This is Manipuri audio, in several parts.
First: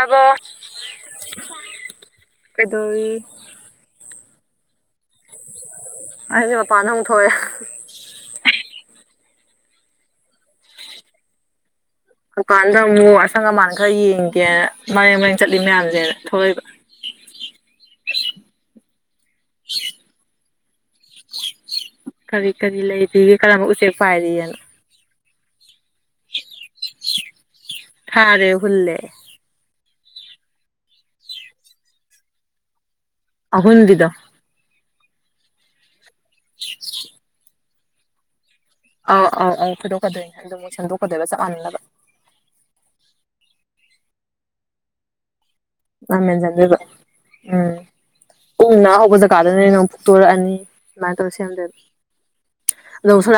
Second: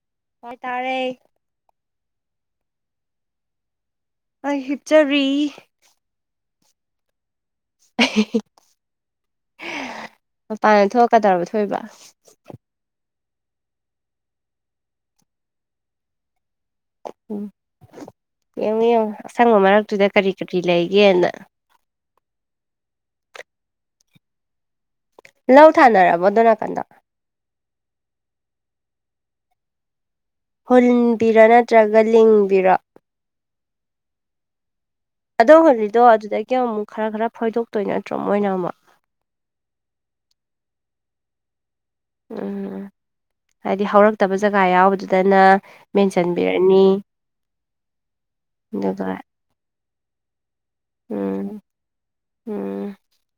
ꯑꯕꯣ ꯍꯣꯏ ꯇꯥꯔꯦ ꯀꯗ ꯑꯩ ꯍꯤꯞꯆꯔꯤ ꯑꯩꯗꯤꯦ ꯃꯄꯥꯟꯗ ꯑꯃꯨꯛ ꯊꯣꯛꯑꯦ ꯃꯄꯥꯟꯅ ꯊꯣꯛꯀꯗꯧꯔꯕ ꯊꯣꯛꯏꯕ ꯗꯨꯀꯥꯟꯗ ꯑꯃꯨꯛ ꯑꯁꯪ ꯑꯃꯥꯟ ꯈꯔ ꯌꯦꯡꯒꯦꯅ ꯃꯔꯦꯡ ꯃꯔꯦꯡ ꯆꯠꯂꯤ ꯃꯌꯥꯝꯁꯦ ꯊꯣꯛꯂꯛꯏꯕ ꯎꯝ ꯌꯦꯡꯉꯣ ꯌꯦꯡꯉꯣ ꯑꯁꯪꯕ ꯃꯔꯛꯇꯨꯗ ꯀꯔꯤ ꯀꯔꯤ ꯂꯩꯒꯦꯅ ꯀꯔꯤ ꯀꯔꯤ ꯂꯩꯔꯤꯒꯦ ꯀꯔꯝꯕ ꯎꯆꯦꯛ ꯄꯥꯏꯔꯤꯑꯅꯣ ꯂꯧ ꯊꯥꯅꯔꯕꯣ ꯑꯗꯨ ꯅꯥꯀꯥꯟꯗ ꯊꯥꯔꯦ ꯍꯜꯂꯦ ꯍꯨꯟꯕꯤꯔ ꯅꯠꯇ꯭ꯔꯒ ꯂꯤꯡꯕꯤꯔꯣ ꯑ ꯍꯟꯗꯣ ꯑꯣ ꯉꯜꯂꯤꯗꯣ ꯑꯗꯨꯗꯒꯤ ꯑꯃꯨꯛ ꯈꯔ ꯈꯔ ꯐꯣꯏꯗꯣꯛꯇꯣꯏ ꯅꯠꯇ꯭ꯔꯣ ꯃꯣꯏꯅ ꯑꯃꯨꯛ ꯑꯥꯎ ꯑꯥꯎ ꯑꯥꯎ ꯐꯣꯏꯗꯣꯛꯀꯗꯣꯏꯅꯦ ꯑꯗꯨꯕꯨ ꯁꯦꯝꯗꯣꯛꯀꯗꯣꯏꯕ ꯆꯞ ꯃꯥꯟꯅꯅꯕ ꯎꯝ ꯎꯝ ꯍꯥꯏꯗꯤ ꯍꯧꯔꯛꯇꯕ ꯖꯒꯥ ꯌꯥꯎꯕꯗꯨꯗꯅ ꯑꯃ ꯑꯦꯦꯟꯖꯟꯗ ꯃꯦꯟꯁꯤꯟꯕꯤꯔꯅꯤ ꯎꯝ ꯎꯨꯡꯅ ꯑꯗꯨꯒ ꯍꯧꯕꯖꯠ ꯀꯥꯗ ꯅ ꯐꯨꯛꯇꯣꯔꯛꯑꯅꯤ ꯑꯗꯨꯃꯥꯏꯅ ꯇꯧꯔ ꯎꯝ ꯎꯝ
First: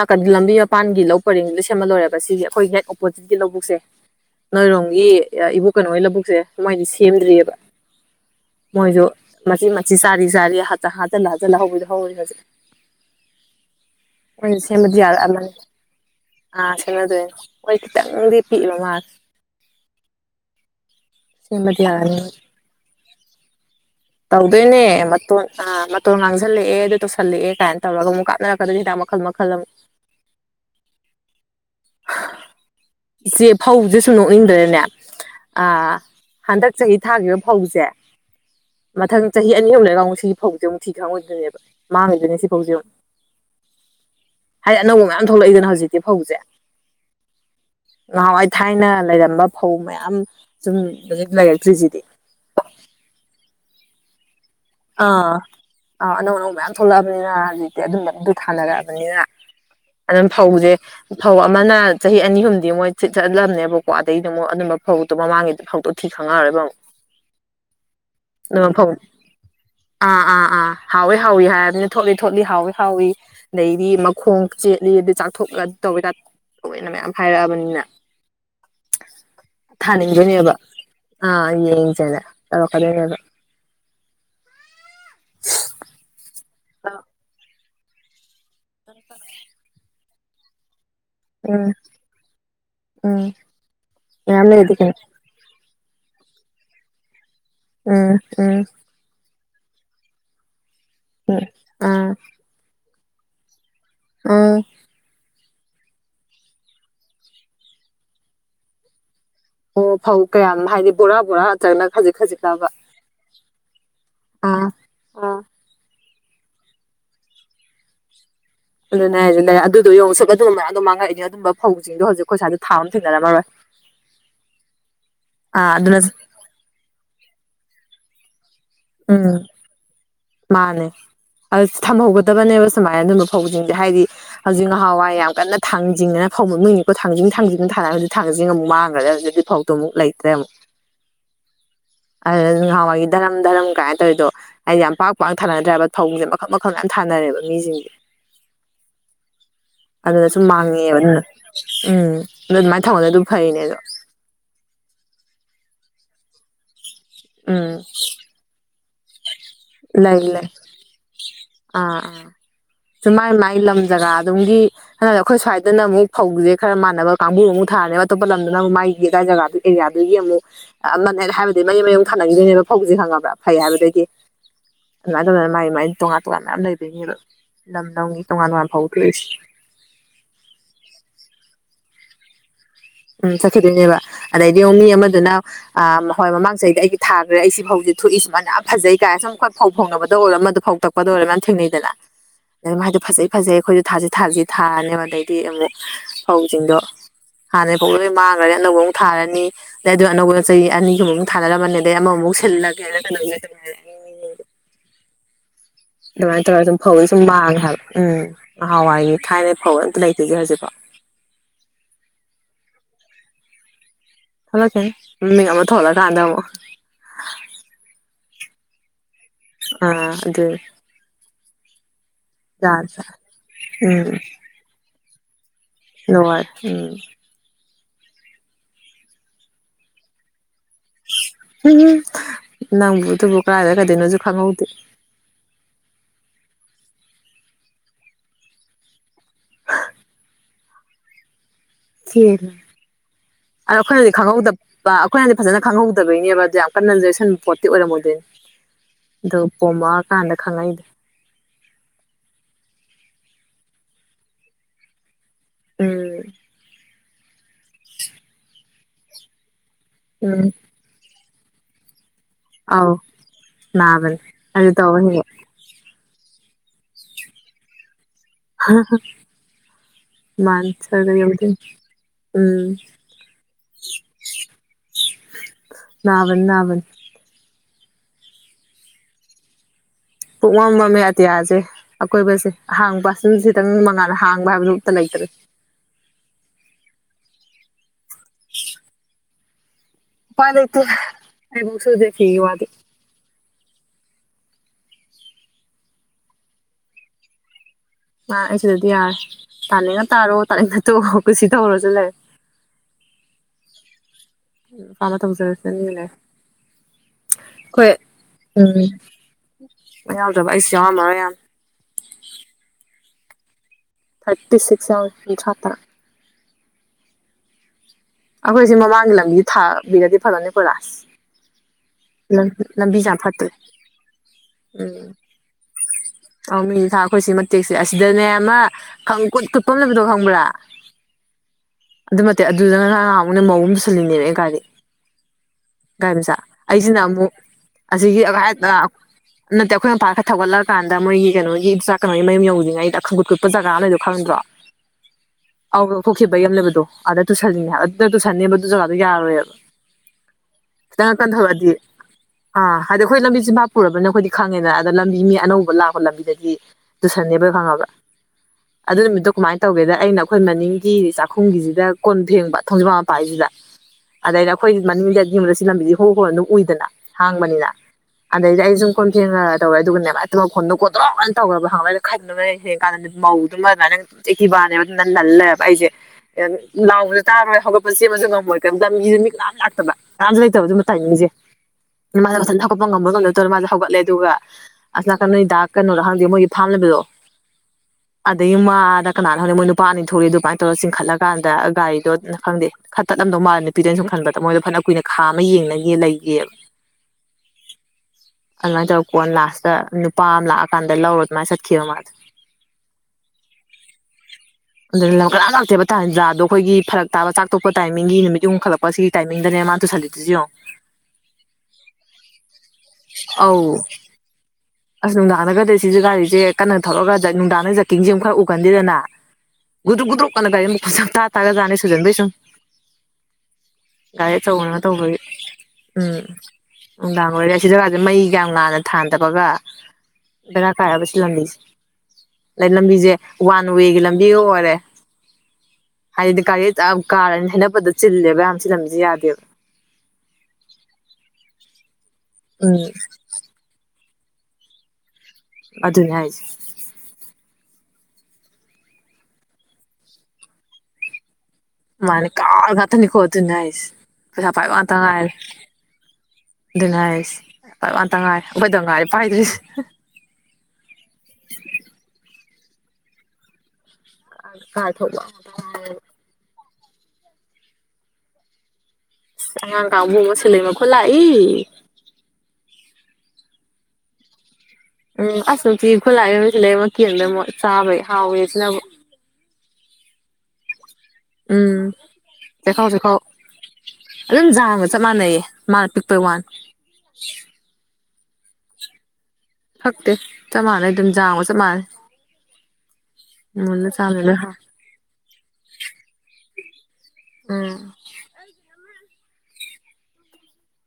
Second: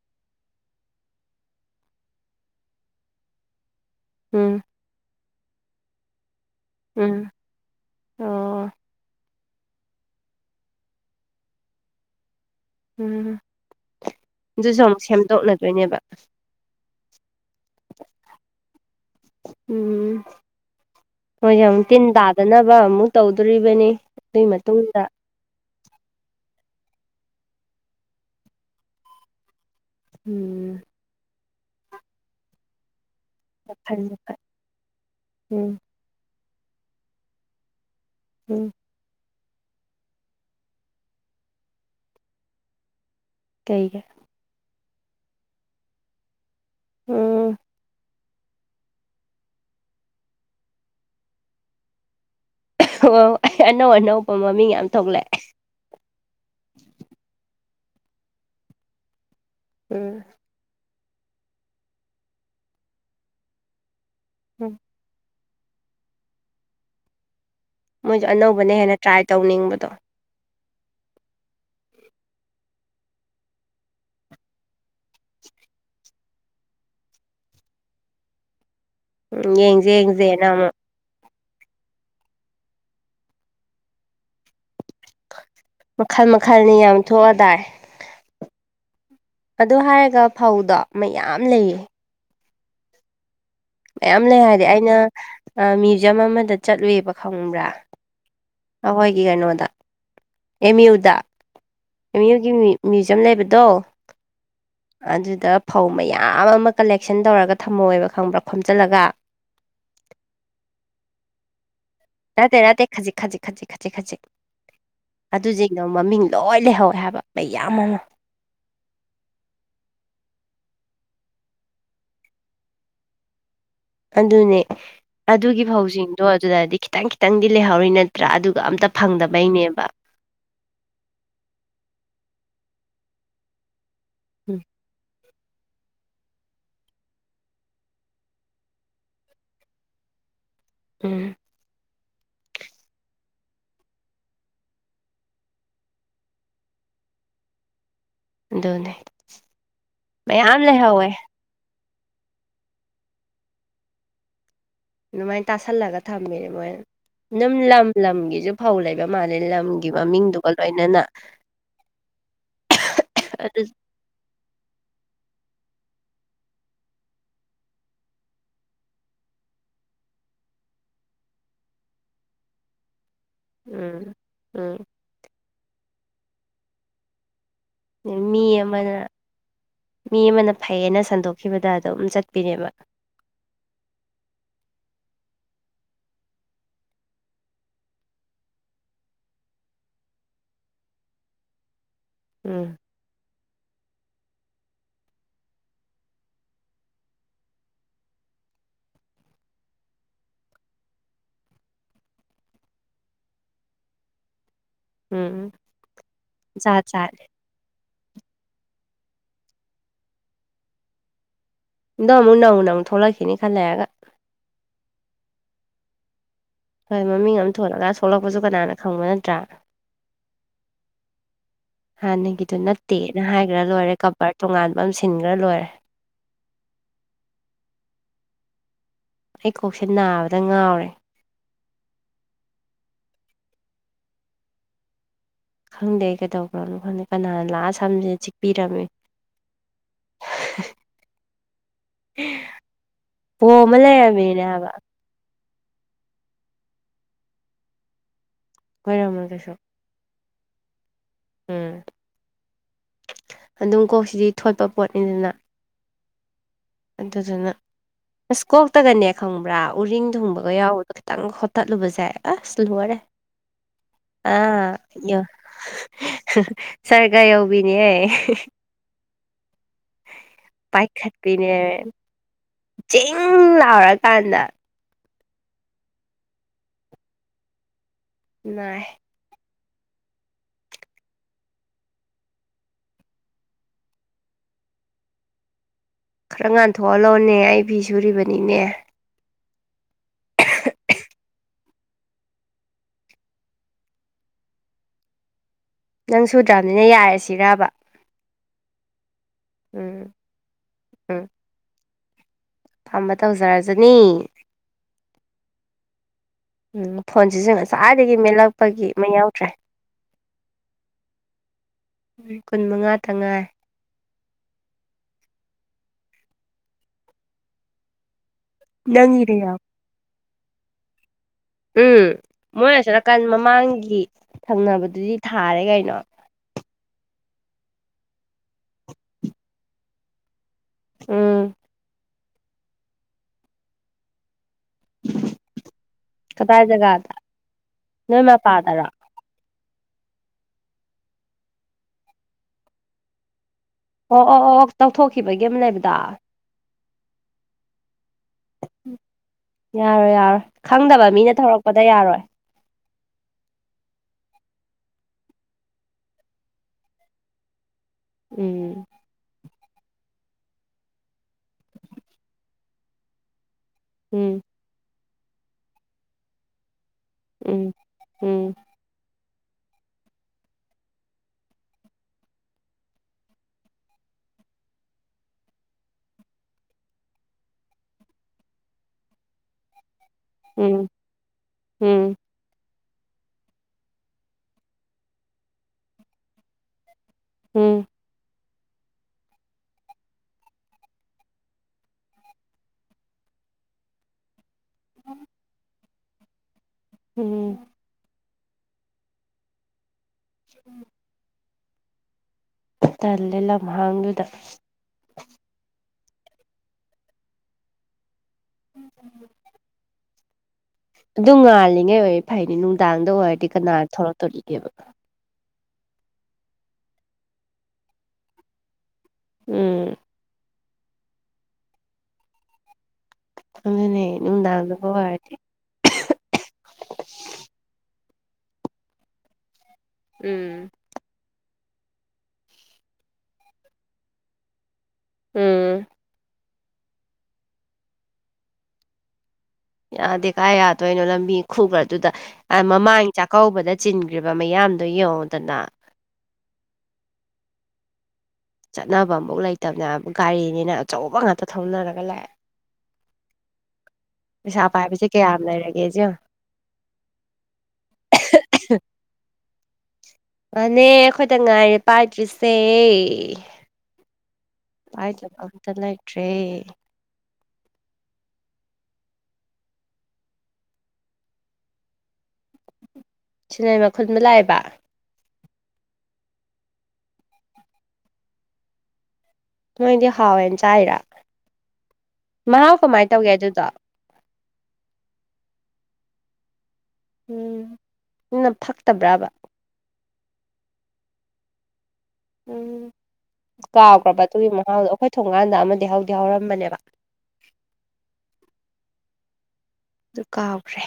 ꯁꯦꯝꯗꯦ ꯂꯝꯕꯤ ꯃꯄꯥꯟꯒꯤ ꯂꯧ ꯄꯔꯤꯡꯗꯣ ꯁꯦꯝꯍꯜꯂꯣꯏꯦꯕ ꯁꯤꯒꯤ ꯑꯩꯈꯣꯏꯒꯤ ꯍꯦꯛ ꯑꯣꯄꯣꯖꯤꯠꯀꯤ ꯂꯧꯕꯨꯛꯁꯦ ꯎꯝ ꯅꯣꯏꯔꯣꯝꯒꯤ ꯏꯕꯣꯛ ꯀꯩꯅꯣꯒꯤ ꯂꯧꯕꯕꯨꯛꯁꯦ ꯃꯣꯏꯗꯤ ꯎꯝ ꯁꯦꯝꯗ꯭ꯔꯤꯑꯕ ꯑꯣ ꯃꯣꯏꯁꯨ ꯃꯆꯤ ꯃꯆꯤ ꯆꯥꯔꯤ ꯆꯥꯔꯤ ꯍꯥꯠꯇꯜ ꯍꯥꯖꯤꯅꯍꯧꯕꯤꯗꯣ ꯍꯧꯔꯤ ꯍꯧꯖꯤꯛ ꯎꯝ ꯃꯣꯏꯁꯨ ꯑꯗꯨꯁꯨ ꯁꯦꯝꯕꯗꯤ ꯑꯃꯨꯛ ꯌꯥꯔꯛꯑꯃꯅꯤ ꯁꯦꯝꯗꯣꯛꯅꯗꯣꯏꯅꯦꯕ ꯑꯥ ꯁꯦꯝꯅꯗꯣꯏꯅꯦ ꯍꯣꯏ ꯈꯤꯇꯪꯗꯤ ꯄꯤꯛꯏꯕ ꯃꯥꯜꯂꯤ ꯎꯝ ꯍꯣꯏꯁ ꯁꯦꯝꯕꯗꯤ ꯑꯃꯨꯛ ꯇꯤꯟ ꯌꯥꯔꯅꯤ ꯇꯥꯗꯅꯕ ꯑꯃꯨꯛ ꯇꯧꯗꯣꯔꯤꯕꯅꯤ ꯑꯗꯨꯏ ꯇꯧꯗꯣꯏꯅꯦ ꯃꯇꯨꯡꯗ ꯃꯇꯣꯟ ꯇꯣ ꯉꯥꯡꯁꯤꯜꯂꯛꯑꯦ ꯑꯗꯨ ꯇꯧꯁꯤꯜꯂꯑ ꯀꯥꯏ ꯇꯧꯔꯒ ꯑꯃꯨꯛ ꯀꯞꯅꯔꯛꯀꯗ ꯍꯤꯗꯥꯛ ꯃꯈꯜ ꯃꯈꯜ ꯑꯃ ꯎꯝ ꯏꯆꯦ ꯐꯧꯁꯦ ꯃꯈꯜ ꯁꯨꯝ ꯃꯈꯜ ꯅꯣꯛꯅꯤꯡꯗꯔꯅꯦ ꯎꯝ ꯑꯥ ꯍꯟꯗꯛ ꯆꯍꯤ ꯊꯥꯈꯤꯕ ꯐꯧꯁꯦ ꯎꯝ ꯃꯊꯪ ꯆꯍꯤ ꯑꯅꯤ ꯑꯍꯨꯝ ꯂꯩꯔꯒ ꯑꯃꯨꯛ ꯁꯤ ꯐꯧꯖꯦ ꯑꯃꯨꯛ ꯊꯤ ꯈꯪꯉꯣꯏꯗꯣꯏꯅꯦꯕ ꯃꯥꯡꯉꯤꯗꫭꯏꯅꯦ ꯁꯤ ꯐꯧꯖꯦ ꯑꯃꯨꯛ ꯀꯩꯒ ꯍꯥꯏꯗꯤ ꯑꯅꯧꯕ ꯃꯌꯥꯝ ꯊꯣꯛꯂꯛꯏꯗꯅ ꯍꯧꯖꯤꯛꯇꯤ ꯐꯧꯁꯦ ꯎꯝ ꯅꯍꯥꯟꯋꯥꯏ ꯊꯥꯏꯅ ꯂꯩꯔꯝꯕ ꯐꯧ ꯃꯌꯥꯝ ꯁꯨꯝ ꯍꯧꯖꯤ ꯂꯩꯔꯛꯇ꯭ꯔꯤꯁꯤꯗꯤ ꯑꯣ ꯑꯅꯧ ꯑꯅꯧꯕ ꯃꯃꯤꯡ ꯌꯥꯝ ꯑꯥ ꯊꯣꯛꯂꯛꯑꯦ ꯑꯥ ꯑꯅꯧ ꯑꯅꯧ ꯃꯌꯥꯝ ꯊꯣꯛꯂꯛꯑꯕꯅꯤꯅ ꯍꯧꯖꯤꯛꯇꯤ ꯑꯗꯨꯝꯕ ꯑꯗꯨꯗꯨ ꯊꯥꯅꯔꯛꯑꯕꯅꯤꯅ ꯎꯝ ꯑꯗꯨꯝ ꯐꯧꯁꯦ ꯐꯧ ꯑꯃꯅ ꯆꯍꯤ ꯑꯅꯤ ꯑꯍꯨꯝꯗꯤ ꯃꯣꯏ ꯁꯤꯠ ꯊꯠꯂꯝꯕꯅꯦꯕ ꯑꯗꯒꯤꯩꯗꯨ ꯑꯃꯛ ꯎꯝ ꯑꯗꯨꯝꯕ ꯐꯧꯗꯣ ꯃꯃꯥꯡꯒꯤꯗ ꯐꯧꯗꯣ ꯊꯤ ꯈꯪꯉꯧꯔꯦꯕ ꯑꯃꯨꯛ ꯃꯣꯏꯁꯨ ꯑꯗꯨꯝꯕ ꯑꯅꯧꯕꯅ ꯐꯧ ꯍꯦꯟꯅ ꯇ꯭ꯔꯥꯏ ꯇꯧꯅꯤꯡꯕꯗꯣ ꯑꯥ ꯑꯥ ꯑꯥ ꯍꯥꯎꯋꯏ ꯍꯥꯎꯏ ꯍꯥꯏꯕꯅꯤ ꯊꯣꯠꯂꯤ ꯊꯣꯠꯂꯤ ꯍꯥꯎꯋꯤ ꯍꯥꯎꯏꯤ ꯑꯗꯩꯗꯤ ꯃꯈꯣꯡ ꯆꯦꯠꯂꯤ ꯑꯗꯨꯩ ꯆꯥꯛꯊꯣꯛ ꯇꯧꯋꯦ ꯇꯏꯅ ꯃꯌꯥꯝ ꯍꯥꯏꯔꯛꯑꯕꯅꯤꯅ ꯎꯝ ꯌꯦꯡꯁꯦ ꯌꯦꯡꯁꯦꯅ ꯊꯥꯅꯤꯡꯗꯣꯏꯅꯦꯕ ꯑꯃꯨꯛ ꯑꯥ ꯌꯦꯡꯁꯦꯅꯦ ꯇꯧꯔꯛꯀꯗꯣꯏꯅꯦꯕ ꯃꯈꯜ ꯃꯈꯜꯅꯤ ꯌꯥꯝ ꯊꯣꯛꯑꯗꯥꯏ ꯑꯗꯨ [unintelligible] ꯑꯗꯨ ꯍꯥꯏꯔꯒ ꯐꯧꯗꯣ ꯃꯌꯥꯝ ꯎꯝ ꯂꯩꯌꯦ ꯎꯝ ꯃꯌꯥꯝ ꯂꯩ ꯍꯥꯏꯔꯗꯤ ꯂꯩꯔꯗꯤ ꯀꯩꯅꯣ ꯑꯩꯅ ꯃ꯭ꯌꯨꯖꯝ ꯑꯃꯗ ꯆꯠꯂꯨꯏꯌꯦꯕ ꯈꯪꯕ꯭ꯔꯥ ꯎꯝ ꯎꯝ ꯑꯩꯈꯣꯏꯒꯤ ꯀꯩꯅꯣꯗ ꯑꯦꯝ ꯌꯨꯗ ꯎꯝ ꯑꯥ ꯑꯦꯝ ꯌꯨꯒꯤ ꯃꯤ ꯃ꯭ꯌꯨꯖꯌꯝ ꯂꯩꯕꯗꯣ ꯎꯝ ꯑꯗꯨꯗ ꯐꯧ ꯃꯌꯥꯝ ꯑꯃ ꯀꯂꯦꯛꯁꯟ ꯇꯧꯔꯒ ꯊꯝꯃꯧꯋꯦꯕ ꯈꯪꯕ꯭ꯔꯥ ꯈꯣꯝꯖꯜꯂꯒ ꯑꯣ ꯐꯧ ꯀꯌꯥꯝ ꯍꯥꯏꯗꯤ ꯕꯣꯔꯥ ꯕꯣꯔꯥ ꯆꯪꯅ ꯈꯖꯤꯛ ꯨꯅꯠꯇꯦ ꯈꯖꯤꯛꯂꯕ ꯅꯠꯇꯦ ꯈꯖꯤꯛ ꯈꯖꯤꯛ ꯈꯖꯤꯛ ꯈꯖꯤꯛ ꯈꯖꯤꯛ ꯑꯥ ꯑꯥ ꯑꯗꯨꯖꯤꯛ ꯑꯗꯣ ꯃꯃꯤꯡ ꯂꯣꯏ ꯂꯩꯍꯧꯋꯦ ꯍꯥꯏꯕ ꯃꯌꯥꯝ ꯑꯃ ꯑꯗꯨꯅꯦ ꯍꯥꯏꯖꯦ ꯂꯩ ꯑꯗꯨꯗꯣ ꯌꯦꯡꯉꯨ ꯁꯨꯞ ꯑꯗꯨꯒꯝꯕ ꯑꯗꯨꯝ ꯃꯥꯡꯍꯟ ꯑꯗꯨꯝꯕ ꯐꯧꯁꯤꯡꯗꯣ ꯍꯧꯖꯤꯛ ꯑꯩꯈꯣꯏ ꯁꯥꯏꯗ ꯊꯥꯕ ꯑꯃ ꯊꯦꯡꯅꯔꯝꯃꯔꯣꯏ [inaudible] ꯑꯗꯨꯅꯦ ꯑꯗꯨꯒꯤ ꯑꯥ ꯑꯗꯨꯅ ꯐꯧꯁꯤꯡꯗꯣ ꯑꯗꯨꯗꯗꯤ ꯈꯤꯇꯪ ꯈꯤꯇꯪꯗꯤ ꯂꯩꯍꯧꯔꯤ ꯅꯠꯇ꯭ꯔꯥ ꯑꯗꯨꯒ ꯑꯝꯇ ꯎꯝ ꯐꯪꯗꯕꯩꯅꯦꯕ ꯃꯥꯅꯦ ꯑ ꯊꯝꯍꯧꯒꯗꯕꯅꯦꯕ ꯁꯨꯃꯥꯏꯅ ꯑꯗꯨꯝꯕ ꯐꯧꯁꯤꯡꯁ ꯍꯥꯏꯗꯤ ꯎꯝ ꯍꯧꯖꯤꯛ ꯉꯍꯥꯟꯋꯥꯏ ꯌꯥꯝ ꯀꯟꯅ ꯊꯥꯡꯖꯤꯡꯅ ꯐꯧ ꯃꯃꯤꯡꯅꯤꯀꯣ ꯊꯥꯡꯖꯤꯡ ꯊꯥꯡꯖꯤꯡꯗ ꯊꯥꯔꯒ ꯊꯥꯡꯖꯤꯡ ꯑꯃꯨꯛ ꯃꯥꯡꯒ꯭ꯔꯦ ꯍꯧꯖꯤꯗꯤ ꯐꯧꯗꯣ ꯑꯃꯨꯛ ꯂꯩꯇ꯭ꯔꯦ ꯑꯃꯨꯛ ꯎꯝ ꯑꯗꯨ ꯅꯍꯥꯟꯋꯥꯏꯒꯤ ꯙꯔꯝ ꯙꯔꯝ ꯀꯥꯏꯅ ꯇꯧꯔꯤꯗꯣ ꯍꯥꯏꯗꯤ ꯌꯥꯝ ꯄꯥꯛ ꯄꯥꯛ ꯊꯥꯅꯗ꯭ꯔꯥ ꯍꯥꯏꯕ ꯐꯧꯁꯦ ꯃꯈꯜ ꯃꯈꯜ ꯌꯥꯝ ꯊꯥꯅꯔꯦꯕ ꯃꯤꯖꯤꯡꯖꯦ ꯑꯗꯨꯅꯦ ꯑꯗꯨꯅꯁꯨꯨꯝ ꯃꯌꯥꯝ ꯃꯥꯡꯉꯦꯕ ꯂꯩꯍꯧꯋꯦ ꯑꯗꯨꯅ ꯎꯝ ꯑꯗꯨ ꯑꯗꯨꯃꯥꯏꯅ ꯊꯧꯝꯍꯧꯗꯣ ꯑꯗꯨꯝ ꯐꯩꯅꯦ ꯑꯗꯣ ꯑꯗꯨꯃꯥꯏꯅ ꯇꯥꯁꯜꯂꯒ ꯊꯝꯃꯦꯅꯦ ꯃꯣꯏꯅ ꯑꯗꯨꯝ ꯎꯝ ꯂꯝ ꯂꯝꯒꯤꯁꯨ ꯐꯧ ꯂꯩꯕ ꯃꯥꯂꯦ ꯂꯝꯒꯤ ꯂꯩ ꯂꯩ ꯃꯃꯤꯡꯗꯨꯒ ꯂꯣꯏꯅꯅ ꯑꯥ ꯑꯥ ꯃꯥꯏ ꯃꯥꯏ ꯑꯗꯨ ꯂꯝ ꯖꯒꯥ ꯑꯗꯨꯝꯒꯤ ꯑꯩꯈꯣꯏ ꯁ꯭ꯋꯥꯏꯗꯅ ꯃꯨꯛ ꯐꯧꯁꯦ ꯈꯔꯥ ꯃꯥꯟꯅꯕ ꯀꯥꯡꯕꯨ ꯑꯃꯨ ꯊꯔꯅꯦꯕ ꯑꯇꯣꯞꯄ ꯂꯝꯗꯅ ꯑꯃꯨꯛ ꯃꯥꯒꯤ ꯀꯗꯥꯏ ꯖꯒꯥꯗꯨꯗꯤ ꯑꯦꯔꯤꯌꯥꯗꯨꯒꯤ ꯑꯃꯨꯛ ꯑꯃꯅꯥ ꯍꯥꯏꯕꯗꯤ ꯃꯔꯤ ꯃꯔꯤ ꯊꯥꯅꯈꯤꯗꯣꯏꯅꯦꯕ ꯐꯧꯁꯦ ꯈꯪꯉꯕ꯭ꯔꯥ ꯐꯩ ꯍꯥꯏꯕꯗꯒꯤ ꯎꯝ ꯎꯝ ꯑꯗꯨꯃꯥꯏꯅ ꯇꯧꯗꯅ ꯃꯥꯒꯤ ꯃꯥꯏ ꯇꯣꯉꯥꯟ ꯇꯣꯉꯥꯟ ꯃꯌꯥꯝ ꯂꯩꯕꯅꯦꯕ ꯂꯝ ꯂꯝꯒꯤ ꯃꯤ ꯇꯣꯉꯥꯟ ꯇꯣꯉꯥꯟ ꯐꯥꯎ ꯑꯃꯅ ꯊꯣꯛꯏꯁꯦ ꯃꯤ ꯑꯃꯅ ꯐꯩꯌꯦꯅ ꯁꯟꯗꯣꯛꯈꯤꯕꯗ ꯑꯗꯨꯝ ꯆꯠꯄꯤꯅꯦꯕ ꯎꯝ ꯆꯠꯈꯤꯗꯣꯏꯅꯦꯕ ꯑꯗꯩꯗꯤ ꯌꯦꯡꯉꯨ ꯃꯤ ꯑꯃꯗꯨꯅ ꯑꯥ ꯍꯣꯏ ꯃꯃꯥꯡ ꯆꯍꯤꯗ ꯑꯩꯒꯤ ꯊꯥꯈ꯭ꯔꯦ ꯑꯩꯁꯤ ꯐꯧꯁꯦ ꯊꯣꯛꯏ ꯁꯨꯃꯥꯏꯅ ꯌꯥꯝ ꯐꯖꯩ ꯀꯥꯏ ꯁꯨꯝ ꯈꯣꯏ ꯐꯧ ꯐꯧꯅꯕꯗ ꯑꯣꯏꯔ ꯃꯗ ꯐꯧ ꯇꯛ ꯄꯗ ꯑꯣꯏꯔ ꯊꯦꯡꯅꯩꯗꯅ ꯑꯗꯩ ꯎꯝ ꯃꯗꯣ ꯐꯖꯩ ꯐꯖꯩ ꯑꯩꯈꯣꯏꯁꯨ ꯊꯥꯁꯤ ꯊꯥꯁꯤ ꯊꯥꯔꯅꯦꯕ ꯑꯗꯩꯗꯤ ꯑꯃꯨꯛ ꯐꯧꯁꯤꯡꯗꯣ ꯍꯥꯟꯅꯩ ꯐꯧ ꯂꯣꯏ ꯃꯥꯡꯒꯔꯅꯤ ꯑꯅꯧꯕ ꯑꯃꯨꯛ ꯊꯥꯔꯅꯤ ꯑꯗꯩ ꯑꯗꯨ ꯑꯅꯧꯕ ꯆꯍꯤ ꯑꯅꯤꯒꯨꯃꯨꯛ ꯊꯥꯅꯔꯝꯃꯅꯤ ꯑꯗꯩꯗꯤ ꯑꯃꯃꯨꯛ ꯁꯤꯜꯂꯒꯦ [unintelligible] ꯎꯝ ꯎꯝ ꯑꯗꯨꯃꯥꯏꯅ ꯇꯧꯔꯒ ꯁꯨꯝ ꯐꯧ ꯁꯨꯝ ꯃꯥꯡꯉꯦ ꯍꯥꯏꯕ ꯎꯝ ꯅꯍꯥꯟꯋꯥꯏꯒꯤ ꯊꯥꯏꯅꯒꯤ ꯐꯧ ꯑꯝꯇ ꯂꯩꯇꯤꯖꯦ ꯍꯧꯖꯤꯛꯐꯥꯎ ꯍꯟꯗꯛ ꯑꯃꯨꯛ ꯅꯧꯅ ꯑꯃꯨꯛ ꯊꯣꯛꯈꯤꯅꯤ ꯈꯔ ꯂꯩꯔꯒ ꯊꯣꯛꯂꯛꯈꯤꯅꯤ ꯃꯃꯤꯡ ꯑꯃ ꯊꯣꯜꯂꯀꯥꯟꯗ ꯑꯃꯨꯛ ꯍꯣꯏ ꯃꯃꯤꯡ ꯑꯃ ꯊꯣꯜꯂꯒ ꯁꯣꯛꯂꯛꯄꯁꯨ ꯀꯅꯥꯅ ꯈꯪꯕ ꯅꯠꯇ꯭ꯔꯥ ꯑꯥ ꯑꯗꯨꯅꯦ ꯍꯥꯟꯅꯒꯤꯗꯨ ꯖꯥꯠ ꯅꯠꯇꯦꯅ ꯍꯥꯏꯈ꯭ꯔ ꯂꯣꯏꯔꯦ ꯎꯝ ꯀꯕꯔ ꯇꯣꯉꯥꯟꯕ ꯑꯃ ꯁꯤꯟꯈ꯭ꯔ ꯂꯣꯏꯔꯦ ꯎꯝ ꯑꯩ ꯀꯣꯛꯁꯦ ꯅꯥꯕꯗ ꯉꯥꯎꯔꯦ ꯎꯝ ꯅꯪꯕꯨ ꯑꯗꯨꯕꯨ ꯀꯗꯥꯥꯏꯗ ꯀꯩꯗꯣꯏꯅꯣꯖꯨ ꯈꯪꯍꯧꯗꯦ ꯈꯪꯗꯦ ꯀꯩꯗꯧꯈ꯭ꯔꯕꯅꯣ ꯈꯪꯗꯦ ꯀꯅꯥꯅ ꯂꯥꯛꯑꯒ ꯁꯝꯖꯦ ꯆꯤꯛꯄꯤꯔꯝꯃꯤ [unintelligible] ꯑꯗꯣ ꯄꯣꯝꯃ ꯑꯩꯈꯣꯏꯅꯗꯤ ꯂꯩꯔꯝꯃꯤꯅꯦ ꯍꯥꯏꯕ ꯈꯪꯍꯧꯗꯕ ꯑꯩꯈꯣꯏ ꯍꯥꯟꯅ ꯐꯖꯅ ꯈꯪꯍꯧꯗꯕꯩꯅꯦꯕ ꯑꯗꯣ ꯌꯥꯝ ꯀꯟꯅ ꯂꯩꯁꯟꯕ ꯄꯣꯠꯇꯤ ꯑꯣꯏꯔꯝꯃꯣꯏ ꯗꯣꯏꯅꯤ ꯑꯣꯏꯔꯝꯃꯣꯏ ꯑꯗꯨ ꯀꯩꯁꯨ ꯄꯣꯃꯛ ꯀꯥꯟꯗ ꯈꯪꯉꯛꯏꯗꯦ ꯎꯝ ꯑꯗꯨꯝ ꯀꯣꯛꯁꯤꯗꯤ ꯊꯣꯠꯄ ꯄꯣꯠꯅꯤꯗꯅ ꯎꯝ ꯑꯗꯨꯗꯨꯅ ꯑꯁ ꯀꯣꯛꯇꯒꯅꯦ ꯈꯪꯕ꯭ꯔꯥ ꯎꯔꯤꯡ ꯎꯝ ꯊꯨꯡꯕꯒ ꯌꯥꯎꯕꯗ ꯈꯤꯇꯪ ꯍꯣꯠꯇꯠꯂꯨꯕꯖꯦ ꯑꯁ ꯑꯥꯎ ꯂꯣꯏꯔꯦ ꯅꯥꯕꯅꯦ ꯑꯗꯨ ꯑꯥ ꯇꯧꯕ ꯍꯦꯛ ꯁꯔꯒ ꯌꯧꯕꯤꯅꯦꯍ ꯃꯥꯟꯁꯒꯗ ꯄꯥꯏꯈꯠꯄꯤꯅꯦ ꯆꯤꯡ ꯂꯥꯎꯔꯀꯥꯟꯗ ꯅꯕꯥꯅꯦ ꯅꯕꯥꯅꯦ ꯅꯥꯏ ꯄꯣꯛꯃꯝ ꯃꯝꯃꯦ ꯑꯇꯤꯌꯥꯁꯦ ꯑꯀꯣꯏꯕꯁꯦ ꯑꯍꯥꯡꯕ ꯈꯤꯇꯪ ꯃꯉꯥꯟꯜꯅ ꯍꯥꯡꯕ ꯍꯥꯏꯕꯗꯣ ꯑꯝꯇ ꯂꯩꯇ꯭ꯔꯦ ꯈꯔ ꯉꯥꯟꯊꯣꯛꯍꯂꯣꯅꯦ ꯑꯩ ꯐꯤ ꯁꯨꯔꯤꯕꯅꯤꯅꯦ ꯎꯄꯥꯏ ꯂꯩ ꯇꯦ ꯑꯩꯕꯨ ꯁꯨꯗꯦ ꯐꯤꯒꯤ ꯋꯥꯗꯤ ꯅꯪ ꯁꯨꯗ꯭ꯔꯕꯅꯤꯅ ꯌꯥꯔꯦꯁꯤꯔꯕ ꯑ ꯑꯩꯁꯤꯗꯗꯤ ꯌꯥꯔꯦ ꯇꯥꯅꯤꯡꯉ ꯎꯝ ꯇꯥꯔꯣ ꯇꯥꯅꯤꯡꯒ ꯇꯣꯛꯑꯣ ꯀꯨꯁꯤ ꯇꯧꯔꯁꯨ ꯂꯩꯔꯦ ꯐꯝꯕ ꯇꯧꯖꯔꯁꯤꯅꯤ ꯀꯥꯃ ꯇꯧ ꯖꯁꯂꯦ ꯎꯝ ꯐꯣꯟꯁꯤꯁꯨ ꯉꯁꯋꯥꯏꯗꯒꯤ ꯎꯝ ꯃꯦꯜꯠꯂꯛꯄꯒꯤ ꯃꯩ ꯌꯥꯎꯗ꯭ꯔꯦ ꯌꯥꯎꯗ꯭ꯔꯕ ꯑꯩꯁꯨ ꯌꯥꯎꯔꯝꯃꯔꯣꯏ ꯌꯥꯝ ꯀꯨꯟ ꯃꯉꯥ ꯇꯉꯥꯏ ꯑꯥꯏꯇꯤ ꯁꯤꯛꯁ ꯌꯥꯎꯑꯦ ꯀꯨꯊꯔ ꯇ ꯑꯩꯈꯣꯏꯁꯦ ꯃꯃꯥꯡꯒꯤ ꯅꯪꯒꯤꯗ ꯂꯝꯕꯤꯁ ꯌꯥꯎ ꯊꯥꯕꯤꯔꯗꯤ ꯐꯔꯅꯤꯀꯣꯏꯔꯥꯁ ꯎꯝ ꯃꯣꯏꯅꯁꯨ ꯌꯥꯝ ꯅꯥꯀꯟ ꯐꯠꯇ꯭ꯔꯦ ꯃꯃꯥꯡꯒꯤ ꯊꯪꯅꯕꯗꯨꯗꯤ ꯊꯥꯔꯦ ꯀꯩꯅꯣ ꯑ ꯃꯤꯅꯤ ꯊꯥ ꯑꯩꯈꯣꯏꯁꯤ ꯃꯇꯦꯛꯁꯦ ꯑꯁꯤꯗꯅꯦ ꯑꯃ ꯈꯪ ꯀꯨꯠ ꯀꯨꯠꯄ ꯂꯩꯕꯗꯣ ꯈꯪꯕ꯭ꯔꯥ ꯎꯝ ꯑꯗꯨꯝ ꯅꯠꯇꯦ ꯑꯗꯨꯗ ꯉꯥꯍꯥꯃꯨꯛꯅꯦ ꯃꯧꯝ ꯄꯨꯨꯁꯜꯂꯤꯅꯦ ꯑꯩ ꯒꯥꯔꯤ ꯃꯆꯥ ꯀꯗꯥꯏ ꯑꯩꯁꯤꯅ ꯖꯒꯥꯗ ꯑꯃꯨꯛ ꯑꯁꯤꯒꯤ ꯅꯣꯏ ꯃꯄꯥꯗꯔꯣ [unintelligible] ꯅꯠꯇꯦ ꯑꯩꯈꯣꯏ ꯃꯄꯥ ꯈ ꯊꯧꯒꯠꯂꯀꯥꯟꯗ ꯃꯣꯏꯒꯤ ꯀꯩꯅꯣꯒꯤ ꯏꯆꯥ ꯀꯩꯅꯣꯒꯤ ꯃꯌꯨꯝ ꯌꯧꯗꯔꯤꯉꯩꯗ ꯈꯪꯒꯨꯠ ꯈꯨꯠꯄ ꯖꯒꯥ ꯂꯩꯗꯣ ꯑꯣ ꯈꯪꯗ꯭ꯔꯣ ꯑꯣ ꯑꯣ ꯇꯧꯊꯣꯛꯈꯤꯕꯒꯤ ꯑꯃ ꯂꯩꯕꯗꯣ ꯑꯧꯔꯧꯊꯣꯛꯈꯤꯕꯩ ꯑꯝ ꯂꯩꯕꯗꯣ ꯑꯥꯗ ꯇꯨꯁꯟꯂꯤꯅꯦ ꯑꯗꯨꯗ ꯇꯨꯁꯟꯅꯤꯡꯕ [unintelligible] ꯌꯥꯔꯣꯏ ꯌꯥꯔꯣꯏ ꯈꯪꯗꯕ ꯃꯤꯅ ꯇꯧꯔꯛꯄꯗ ꯌꯥꯔꯣꯏ꯫ ꯑꯥ ꯍꯥꯏꯗꯤ ꯈꯣꯏ ꯂꯝꯕꯤ ꯆꯤꯟꯐꯥ ꯄꯨꯔꯕꯅꯤꯅ ꯈꯣꯏꯗꯤ ꯈꯪꯉꯦꯗ ꯑꯗ ꯂꯝꯕꯤ ꯃꯤ ꯑꯅꯧꯕ ꯂꯥꯛꯄ ꯂꯝꯕꯤꯗꯗꯤ ꯇꯨꯁꯟꯅꯤꯕ ꯈꯪꯉꯕ꯭ꯔ ꯎꯝ ꯑꯗꯨ ꯅꯨꯃꯤꯠꯇꯣ ꯀꯃꯥꯏꯅ ꯇꯧꯒꯦꯗ ꯑꯩꯅ ꯑꯩꯈꯣꯏ ꯃꯅꯤꯡꯒꯤ ꯆꯥꯛꯈꯨꯝꯒꯤꯁꯤꯗ ꯀꯣꯟ ꯐꯦꯡꯕ ꯊꯣꯡꯖꯕꯥꯝ ꯃꯄꯥꯥꯏꯁꯤꯗ [unintelligible] ꯎꯝ ꯑꯗꯩꯗ ꯑꯩꯈꯣꯏ ꯃꯃꯤꯒꯨꯝꯕꯗ ꯁꯤ ꯂꯝꯕꯤꯗꯤ ꯍꯣꯡ ꯍꯣꯡ ꯑꯗꯨꯝ ꯎꯏꯗꯅ ꯍꯥꯡꯕꯅꯤꯅ ꯎꯝ ꯎꯝ ꯑꯗꯩꯗꯤ ꯑꯩ ꯁꯨꯝ ꯀꯣꯟ ꯐꯦꯡꯉꯒ ꯇꯧꯔꯦ ꯑꯗꯨꯒꯅꯦ ꯃꯈꯣꯟ ꯒꯣꯗꯣꯛ ꯅ ꯇꯧꯔꯕ ꯈꯪꯉꯥꯕ ꯑꯩꯅ ꯀꯥꯏꯗꯅꯣ ꯍꯦꯡꯀꯥꯟꯗ ꯃꯧꯗꯨꯃ ꯑꯗꯨꯃ ꯗꯃꯥꯏ ꯑꯦꯛꯇꯤꯕꯥ ꯅꯦꯕ ꯑꯗꯨꯝ ꯅꯜ ꯂꯩꯂꯦꯕ ꯑꯩꯁꯦ ꯂꯥꯎꯕꯁꯨ ꯇꯥꯔꯣꯏ ꯍꯧꯒꯠꯄ ꯆꯦꯃꯁꯨ ꯉꯝꯃꯣꯏ ꯀꯩꯣꯝ ꯃꯤꯁꯦ ꯃꯤ ꯂꯥ ꯂꯥꯛꯇꯕ ꯀꯥꯟꯁꯨ ꯂꯩꯇꯕꯗꯨꯃ ꯎꯝ ꯇ ꯇꯥꯏꯃꯤꯡꯁꯦ ꯎꯝ ꯃꯥꯁꯦ ꯃꯊꯟꯇ ꯍꯧꯒꯠꯄ ꯉꯝꯕ ꯉꯝꯗ ꯇꯧꯔ ꯃꯥꯁꯦ ꯍꯧꯒꯠꯂꯦ ꯑꯗꯨꯒ ꯑꯁ ꯅꯥꯀꯟꯗꯩꯗ ꯀꯩꯅꯣꯗ ꯍꯪꯗꯦ ꯃꯣꯏꯒꯤ ꯐꯥꯝ ꯂꯩꯕꯗꯣ ꯎꯝ ꯑꯗꯩ ꯃꯥꯗ ꯀꯅꯥꯅ ꯈꯪꯗꯦ ꯃꯣꯏ ꯅꯨꯄꯥ ꯑꯅꯤ ꯊꯣꯛꯂꯦ ꯑꯗꯨꯃꯥꯏꯅ ꯇꯧꯔꯒ ꯆꯤꯡꯈꯠꯂꯀꯥꯟꯗ ꯒꯥꯔꯤꯗꯣ ꯈꯪꯗꯦ ꯈꯠꯇꯠꯂꯝꯗꯧ ꯃꯥꯜꯂꯦ ꯅꯨꯄꯤꯗ ꯑꯩꯁꯨꯝ ꯈꯟꯕꯗ ꯃꯣꯏꯗꯣ ꯐꯅ ꯀꯨꯏꯅ ꯈꯥꯝꯃ ꯌꯦꯡꯅꯒꯤ ꯂꯩꯇꯦꯕ꯫ ꯎꯝ ꯑꯗꯃꯥꯏ ꯇꯧꯔ ꯀꯣꯟ ꯂꯥꯁꯇ ꯅꯨꯄꯥ ꯑꯃ ꯂꯥꯛꯑꯀꯥꯟꯗ ꯂꯧꯔ ꯑꯗꯨꯃꯥꯏꯅ ꯆꯠꯈꯤꯕ ꯃꯥ ꯇꯜꯂꯦ ꯂꯝꯍꯥꯡꯗꯨꯗ [unintelligible] ꯇꯥꯟꯖꯥꯗꯣ ꯈꯣꯏꯒꯤ ꯐꯔꯛ ꯇꯥꯕ ꯆꯥꯛꯊꯣꯛꯄ ꯇꯥꯏꯃꯤꯡꯒꯤ ꯅꯨꯃꯤꯠ ꯌꯨꯡꯈꯠꯂꯛꯄ ꯁꯤꯒꯤ ꯇꯥꯏꯃꯤꯡꯗꯅꯦ ꯃꯥ ꯇꯨꯁꯜꯂꯤꯗꯨꯁꯨ ꯌꯦꯡ ꯑꯗꯨ ꯉꯥꯜꯂꯤꯉꯩ ꯑꯣꯏ ꯐꯩꯅꯤ ꯅꯨꯡꯗꯥꯡꯗ ꯑꯣꯏꯔꯗꯤ ꯑꯧ ꯀꯅꯥ ꯊꯣꯛꯂꯛꯇꯣꯔꯤꯒꯦꯕ ꯑꯁ ꯅꯨꯡꯗꯥꯡꯗꯒꯗꯤ ꯁꯤꯁꯦ ꯒꯥꯔꯤꯁꯦ ꯀꯟꯅ ꯊꯧꯔꯛꯒ ꯅꯨꯡꯗꯥꯡꯗ ꯖꯀꯤꯡꯖꯦ ꯑꯃꯛ ꯈꯔ ꯎꯒꯟꯗꯦꯗꯅ ꯎꯝ [unintelligible] ꯁꯨꯖꯟꯕꯩꯁꯨꯝ ꯑꯗꯨꯅꯦ ꯒꯥꯔꯤ ꯑꯆꯧꯕꯅꯒ ꯅꯨꯡꯗꯥꯡꯗꯒ ꯇꯧꯕꯒꯤ ꯑꯣꯏꯔꯗꯤ ꯎꯝ ꯅꯨꯡꯗꯥꯡ ꯑꯣꯏꯔꯦ ꯑꯁꯤ ꯖꯒꯥꯁꯦ ꯃꯩꯒ ꯌꯥꯝ ꯉꯥꯟꯅ ꯊꯥꯟꯗꯕꯒ ꯎꯝ ꯐꯔꯕ ꯁꯤ ꯂꯝꯕꯤꯁꯦ ꯑꯗꯩ ꯂꯝꯕꯤꯖꯦ ꯋꯥꯟ ꯋꯦꯒꯤ ꯂꯝꯕꯤꯒ ꯑꯣꯏꯔꯦ ꯎꯝ ꯍꯥꯏꯗꯤ ꯒꯥꯔꯤ ꯆꯥꯝ ꯀꯥꯔꯑꯅꯤ ꯊꯩꯅꯕꯗ ꯆꯤꯜꯂꯦꯕ ꯌꯥꯝ ꯁꯤꯂꯝꯕꯤꯁꯦ ꯌꯥꯗꯦꯕ ꯌꯥꯗꯦ ꯀꯥꯏ ꯌꯥꯗꯣꯏꯅꯣ ꯂꯝꯕꯤ ꯈꯨꯈ꯭ꯔꯗꯨꯗ ꯑ ꯎꯝ ꯃꯃꯥꯡ ꯆꯥꯛ ꯀꯧꯕꯗ ꯆꯤꯟꯈ꯭ꯔꯤꯕ ꯃꯌꯥꯝꯗꯣ ꯌꯦꯡꯉꯨꯗꯅ ꯑꯗꯨꯅꯦ ꯍꯥꯏꯁꯦ ꯆꯠꯅꯕꯝꯕꯧ ꯂꯩꯇꯕꯅꯦ ꯒꯥꯔꯤꯅꯦꯅ ꯑꯆꯧꯕ ꯉꯥꯛꯇ ꯊꯧꯅꯔꯒ ꯃꯥꯅꯦ ꯂꯥꯛꯑꯦ ꯀꯥꯔ ꯉꯥꯛꯇꯅꯤꯀꯣ ꯑꯗꯨꯅꯦ ꯍꯥꯏꯁꯦ ꯄꯩꯁꯥ ꯄꯥꯏꯕ ꯉꯥꯛꯇ ꯄꯥꯏꯕꯁꯦ ꯉꯥꯏꯔꯦ ꯀꯌꯥꯝ ꯂꯩꯔꯒꯦꯁꯦ ꯌꯦꯡꯉꯣ ꯑꯗꯨꯅ ꯍꯥꯏꯁ ꯄꯥꯏꯕ ꯉꯇꯥ ꯉꯥꯏꯔꯦ ꯑꯈꯣꯏꯗ ꯉꯥꯏꯔꯦ ꯄꯥꯏꯗ꯭ꯔꯤꯁꯦ ꯃꯥꯅꯦ ꯑꯈꯣꯏꯗ ꯉꯥꯏꯔꯦ ꯄꯥꯏꯗ꯭ꯔꯤꯁꯦ ꯀꯥꯔ ꯊꯧꯕ ꯉꯥꯛꯇ ꯄꯥꯏꯗꯕꯝꯇ ꯉꯥꯏꯔꯦꯕ ꯂꯩꯇ꯭ꯔꯦ ꯑꯉꯥꯡꯒꯥꯎ [unintelligible] ꯁꯤꯂꯩ ꯃꯈꯨ ꯂꯥꯛꯏ ꯁꯤꯂꯩꯕ ꯈꯨꯟꯕ ꯂꯥꯛꯑꯦꯕ ꯎꯝ ꯑꯁ ꯅꯨꯡꯇꯤ ꯈꯨꯠꯂꯥꯏ [unintelligible] ꯆꯥꯕꯩ ꯍꯥꯎꯋꯦ ꯁꯤꯅꯕꯨ ꯅꯣꯏꯗꯤ ꯍꯥꯎꯋꯦꯅ ꯆꯥꯏꯔꯥ ꯎꯝ ꯃꯍꯥꯎ ꯆꯦꯈꯥꯎ ꯀꯃꯥꯏꯅ ꯆꯦꯈꯥꯎ ꯇꯧꯒꯦ ꯑꯗꯨꯗꯣ ꯑꯗꯨꯝ ꯖꯥꯡꯒ ꯆꯞ ꯃꯥꯟꯅꯩꯌꯦ ꯃꯥꯅ ꯄꯤꯛꯄꯩ ꯋꯥꯟ ꯎꯝ ꯅꯥ ꯐꯛꯇꯕ꯭ꯔꯥꯕ ꯐꯛꯇꯦ ꯆꯞ ꯃꯥꯟꯅꯩ ꯑꯗꯨꯝ ꯌꯥꯥꯝꯒꯥ ꯆꯞ ꯃꯥꯟꯅꯩ ꯎꯝ ꯃꯨꯜꯂ ꯆꯥꯝꯃꯦ ꯀꯥꯎꯈ꯭ꯔꯕ ꯂꯣꯏ ꯑꯗꯨꯒꯤ ꯍꯥꯎꯏ ꯃꯍꯥꯎꯗꯣ ꯑꯩꯈꯣꯏ ꯊꯣꯡꯀꯥꯟꯗ ꯑꯃꯗꯤ ꯍꯧꯗꯤ ꯍꯧꯔꯝꯕꯅꯦꯕ ꯎꯝ ꯑꯗꯨ ꯀꯥꯎꯈ꯭ꯔꯦ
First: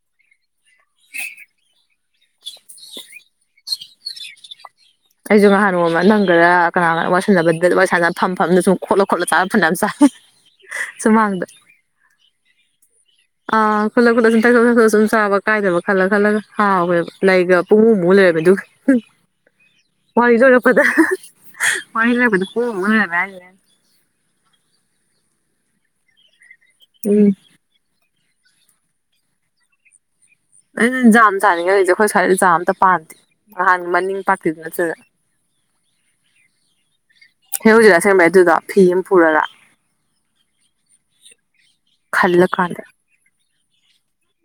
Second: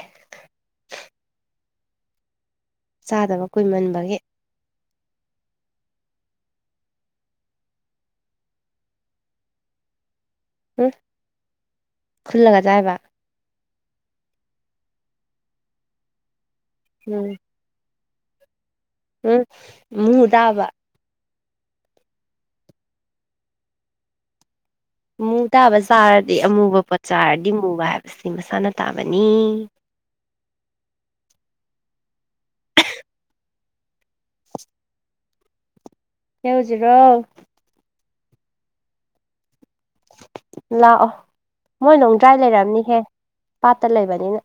ꯆꯥꯗꯕ ꯀꯨꯏꯃꯟꯕꯒꯤ ꯑꯩꯁꯨ ꯅꯍꯥꯟ ꯅꯣꯡꯃ ꯅꯪꯒꯔ ꯀꯅꯥꯒ ꯋꯥꯔꯤ ꯁꯥꯟꯅꯕꯗꯨꯗ ꯋꯥꯔꯤ ꯁꯥꯟꯅ ꯐꯝ ꯐꯝꯅ ꯁꯨꯝ ꯈꯣꯠꯂ ꯈꯣꯠꯂꯣ ꯆꯥ ꯐꯅ ꯆꯥ ꯎꯝ ꯁꯨꯃꯥꯡꯗ ꯈꯨꯜꯂꯒ ꯆꯥꯏꯕ ꯑ ꯈꯨꯠꯂꯛ ꯈꯨꯠꯂ ꯁꯨꯝ ꯊꯛꯗ ꯊꯛꯆꯠ ꯁꯨꯝ ꯆꯥꯕ ꯀꯥꯏꯗꯕ ꯈꯜꯂ ꯈꯜꯂꯒ ꯍꯥꯎꯋꯦꯕ ꯎꯝ ꯂꯩꯒ ꯄꯨꯡꯃꯨ ꯃꯨ ꯂꯩꯔꯝꯃꯦ ꯗꯨꯒ ꯎꯝ ꯃꯨ ꯋꯥꯔꯤ ꯇꯥꯕ ꯂꯣꯏꯔꯛꯄꯗ ꯋꯔꯤ ꯂꯥꯏꯔꯛꯄꯗ ꯄꯨꯡꯃꯨꯛ ꯍꯣꯜꯂꯝꯃꯦ ꯍꯥꯏꯁꯤꯅꯤ ꯃꯨ ꯇꯥꯕ ꯆꯥꯔꯗꯤ ꯑꯃꯨꯕ ꯄꯣꯠ ꯎꯝ ꯆꯥꯔꯗꯤ ꯃꯨꯕ ꯍꯥꯏꯕꯁꯤ ꯃꯁꯥꯅ ꯇꯥꯕꯅꯤ ꯑꯩꯅ ꯖꯥꯝ ꯆꯥꯅꯤꯉꯦꯂꯩꯁꯦ ꯑꯈꯣꯏ ꯁ꯭ꯋꯥꯏꯗ ꯖꯥꯝ ꯑꯝꯇ ꯄꯥꯟꯗꯦ ꯅꯍꯥꯟ ꯃꯅꯤꯡ ꯄꯥꯛꯇꯤꯗꯨ ꯅꯠꯇꯗ [inaudible] ꯍꯦꯎꯖꯤꯔꯣ ꯍꯦꯎꯖꯤꯔꯥ ꯑꯁꯦꯡꯕꯩ ꯑꯗꯨꯗꯣ ꯐꯤ ꯑꯝ ꯄꯨꯔꯒ ꯂꯥꯛꯑꯣ ꯃꯣꯏ ꯅꯣꯡꯗ꯭ꯔꯥꯏ ꯈꯜꯂꯀꯥꯟꯗ ꯂꯩꯔꯝꯅꯤꯍꯦ ꯄꯥꯠꯇ ꯂꯩꯕꯅꯤꯅ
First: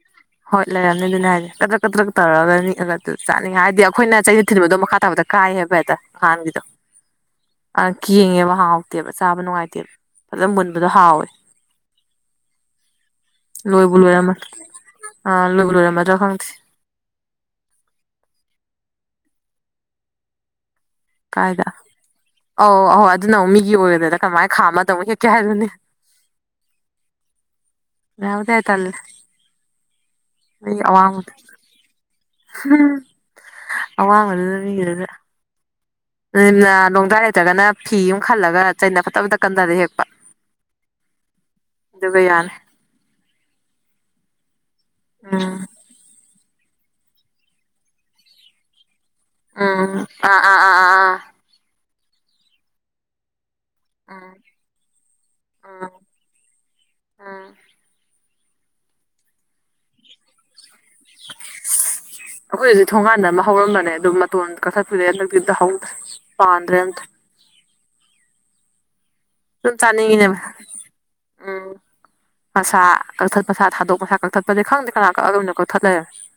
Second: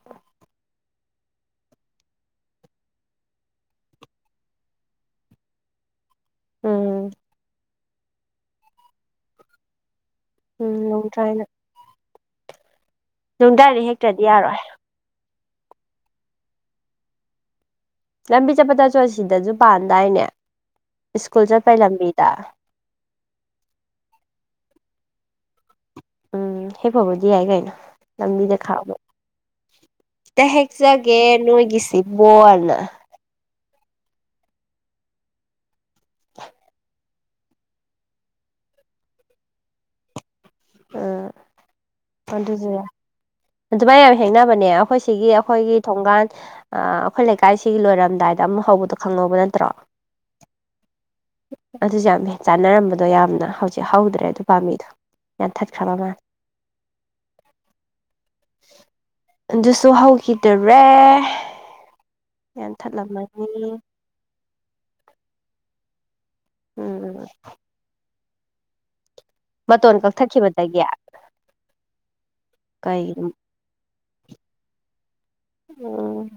ꯍꯣꯏ ꯂꯩꯔꯝꯅꯤ ꯑꯗꯨꯅꯦ ꯍꯥꯏꯗꯤ ꯀꯗꯔꯛ ꯀꯇ꯭ꯔꯛ ꯇꯧꯔꯒ ꯅꯤꯛꯑꯒ ꯑꯗꯨ ꯆꯥꯅꯤꯡ ꯍꯥꯏꯗꯤ ꯑꯈꯣꯏꯅ ꯆꯩꯅ ꯊꯤꯟꯕꯗꯣ ꯃꯈꯥ ꯇꯥꯕꯗ ꯀꯥꯏꯍꯦꯕ ꯍꯦꯇ ꯍꯥꯟꯒꯤꯗꯣ ꯎꯝ ꯑ ꯀꯦꯡꯉꯦꯕ ꯍꯥꯎꯇꯦꯕ ꯆꯥꯕ ꯅꯨꯡꯉꯥꯏꯇꯦꯕ ꯐꯖ ꯎꯝ ꯃꯨꯟꯕꯗ ꯍꯥꯎꯋꯦ ꯂꯣꯡꯗ꯭ꯔꯥꯏꯅ ꯅꯨꯡꯗꯥꯏꯗ ꯍꯦꯛꯇꯗꯤ ꯌꯥꯔꯣꯏ ꯑ ꯂꯣꯏꯕꯨ ꯂꯣꯏꯔꯝꯃꯗꯔꯥ ꯈꯪꯗꯦ ꯂꯝꯕꯤ ꯆꯠꯄ ꯆꯠꯁꯨ ꯁꯤꯗꯁꯨ ꯄꯥꯟꯗꯥꯏꯅꯦ ꯁ꯭ꯀꯨꯜ ꯀꯥꯏꯗ ꯆꯠꯄꯩ ꯂꯝꯕꯤꯗ ꯑꯧ ꯑꯧꯍꯣꯏ ꯑꯗꯨꯅ ꯑꯃꯨ ꯃꯤꯒꯤ ꯑꯣꯏꯗꯅ ꯀꯃꯥꯏꯅ ꯈꯥꯝꯃ ꯑꯗꯥꯃꯨꯛ ꯍꯦꯛꯀꯦ ꯍꯥꯏꯔꯅꯦ ꯎꯝ ꯍꯦꯛꯄꯕꯨꯗꯤ ꯌꯥꯏ ꯀꯩꯅꯣ [unintelligible] ꯇꯥꯜꯂꯤꯗ ꯇ ꯍꯦꯛꯆꯒꯦ ꯅꯣꯏꯒꯤꯁꯤꯕꯣ ꯍꯥꯏꯅ [unintelligible] ꯅꯣꯡꯗꯥ꯭ꯔ ꯂꯩꯇ꯭ꯔꯒꯅ ꯐꯤ ꯑꯃ ꯈꯜꯂꯒ ꯆꯩꯅ ꯐꯠꯇꯕꯇꯠ ꯀꯟꯊꯔ ꯍꯦꯛꯄ ꯎꯝ ꯑꯗꯨꯒ ꯌꯥꯅꯤ ꯑꯗꯨꯁꯨ ꯑꯗꯨꯃꯥꯏꯅ ꯌꯥꯝ ꯍꯦꯡꯅꯕꯅꯦ ꯑꯩꯈꯣꯏ ꯁꯤꯒꯤ ꯎꯝ ꯑꯩꯈꯣꯏꯒꯤ ꯊꯣꯡꯒꯥꯟ ꯑꯩꯈꯣꯏ ꯂꯩꯀꯥꯏꯁꯤ ꯂꯣꯏꯔꯝꯗꯥꯏꯗ ꯑꯃꯨꯛ ꯍꯧꯕꯗꯣ ꯈꯪꯍꯧ ꯎꯝ ꯑꯥ ꯑꯥ ꯑꯥ ꯑꯥ [unintelligible] ꯁꯤ ꯍꯧꯗ꯭ꯔꯦ ꯑꯥ ꯑꯗꯨ ꯄꯥꯝꯕꯤꯗꯣ [unintelligible] ꯎꯝ ꯎꯝ ꯇꯔꯦ ꯎꯝ ꯑꯩꯈꯣꯏ ꯍꯧꯖꯤꯛ ꯊꯣꯡꯒꯥꯟꯗ ꯑꯃ ꯌꯥꯟꯊꯠꯂꯝꯃꯅꯤ ꯍꯧꯔꯝꯕꯅꯦ ꯑꯗꯨ ꯃꯇꯣꯟ ꯀꯥꯛꯊꯠꯄꯤꯔꯦ ꯑꯝꯇ ꯍꯥꯎꯗ ꯄꯥꯟꯗ꯭ꯔꯦ ꯑ ꯎꯝ ꯑꯗꯨꯝ ꯃꯇꯣꯟ ꯆꯥꯅꯤꯡꯉꯤꯅꯦꯕ ꯀꯛꯊꯛꯈꯤꯕꯗꯒꯤ [unintelligible] ꯃꯁꯥ ꯀꯩꯒꯤꯅꯣ ꯀꯛꯊꯠ ꯃꯁꯥ ꯊꯥꯗꯣꯛꯄꯁꯥ ꯀꯛꯊꯠꯄꯗꯤ ꯈꯪꯗꯦ ꯀꯅꯥ ꯀꯛꯃꯤꯅꯤ ꯑꯗꯨꯝꯅ ꯀꯛꯊꯠ ꯂꯩꯔꯝ ꯎꯝ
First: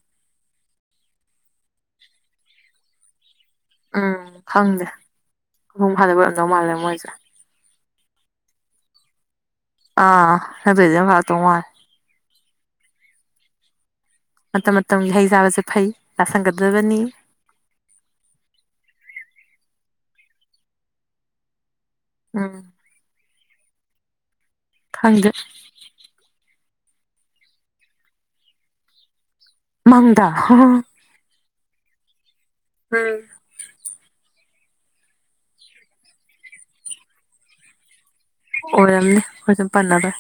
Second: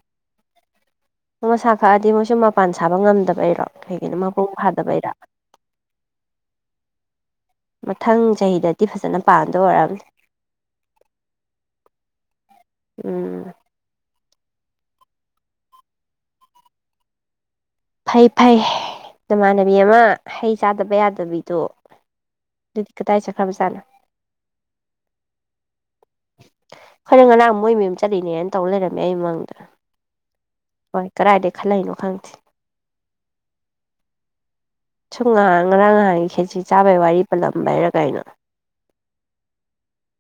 ꯃꯁꯥ ꯈꯛꯑꯗꯤ ꯃꯣꯏꯁꯨ ꯃꯄꯥꯟ ꯁꯥꯕ ꯉꯝꯗꯕꯩꯔꯣ ꯀꯩꯒꯤꯅꯣ ꯎꯝ ꯃꯄꯨꯡ ꯈꯪꯗꯦ ꯐꯥꯗꯕꯩꯔꯥ [unintelligible] ꯑꯣꯏꯔꯝꯗꯧ ꯃꯥꯜꯂꯦ ꯃꯣꯏꯁꯦ ꯃꯊꯪ ꯆꯍꯤꯗꯗꯤ ꯐꯖꯅ ꯄꯥꯟꯗ ꯑꯣꯏꯔ ꯑꯥ ꯑꯗꯨꯗꯩꯗꯤ ꯐꯥ ꯇꯣꯡꯉꯥꯏ ꯎꯝ ꯃꯇꯝ ꯃꯇꯝꯒꯤ ꯍꯩ ꯆꯥꯕꯁꯦ ꯐꯩ ꯂꯥꯁꯟꯒꯗꯕꯅꯤ ꯐꯩ ꯐꯩ ꯅꯃꯥꯟꯅꯕꯤ ꯑꯃ ꯍꯩ ꯆꯥꯗꯕ ꯌꯥꯗꯕꯤꯗꯣ [unintelligible] ꯑꯗꯨꯗꯤ ꯀꯗꯥꯏꯆꯠꯈꯕ ꯆꯥꯠꯂꯣ ꯈꯪꯗꯦ ꯈꯜꯂꯦ ꯉꯔꯥꯡ ꯃꯣꯏ ꯃꯥꯌꯨꯝ ꯆꯠꯂꯤꯅꯦꯅ ꯇꯧꯔ ꯂꯩꯔꯝꯃꯦ ꯑꯩ ꯃꯪꯗꯥ ꯃꯪꯗꯥ ꯍꯣꯏ ꯀꯗꯥꯥꯏꯗꯩ ꯈꯜꯂꯛꯏꯅꯣ ꯈꯪꯗꯦ ꯎꯝ ꯁꯨꯝ ꯉꯍꯥꯟ ꯉꯔꯥꯡ ꯉꯍꯥꯟꯒꯤ ꯈꯦꯠꯆꯤ ꯆꯥꯕꯩ ꯋꯥꯔꯤ ꯄꯜꯂꯝꯕꯩꯔꯥ ꯀꯩꯅꯣ ꯑꯣꯏꯔꯝꯅꯤ ꯑꯩꯈꯣꯏ ꯗꯨꯨꯝ ꯄꯜꯂꯥꯔꯣꯏ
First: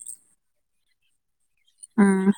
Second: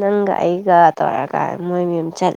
ꯅꯪꯒ ꯑꯩꯒ ꯇꯧꯔꯒ ꯃꯣꯏ ꯃꯥꯌꯨꯝ ꯎꯝ ꯆꯠ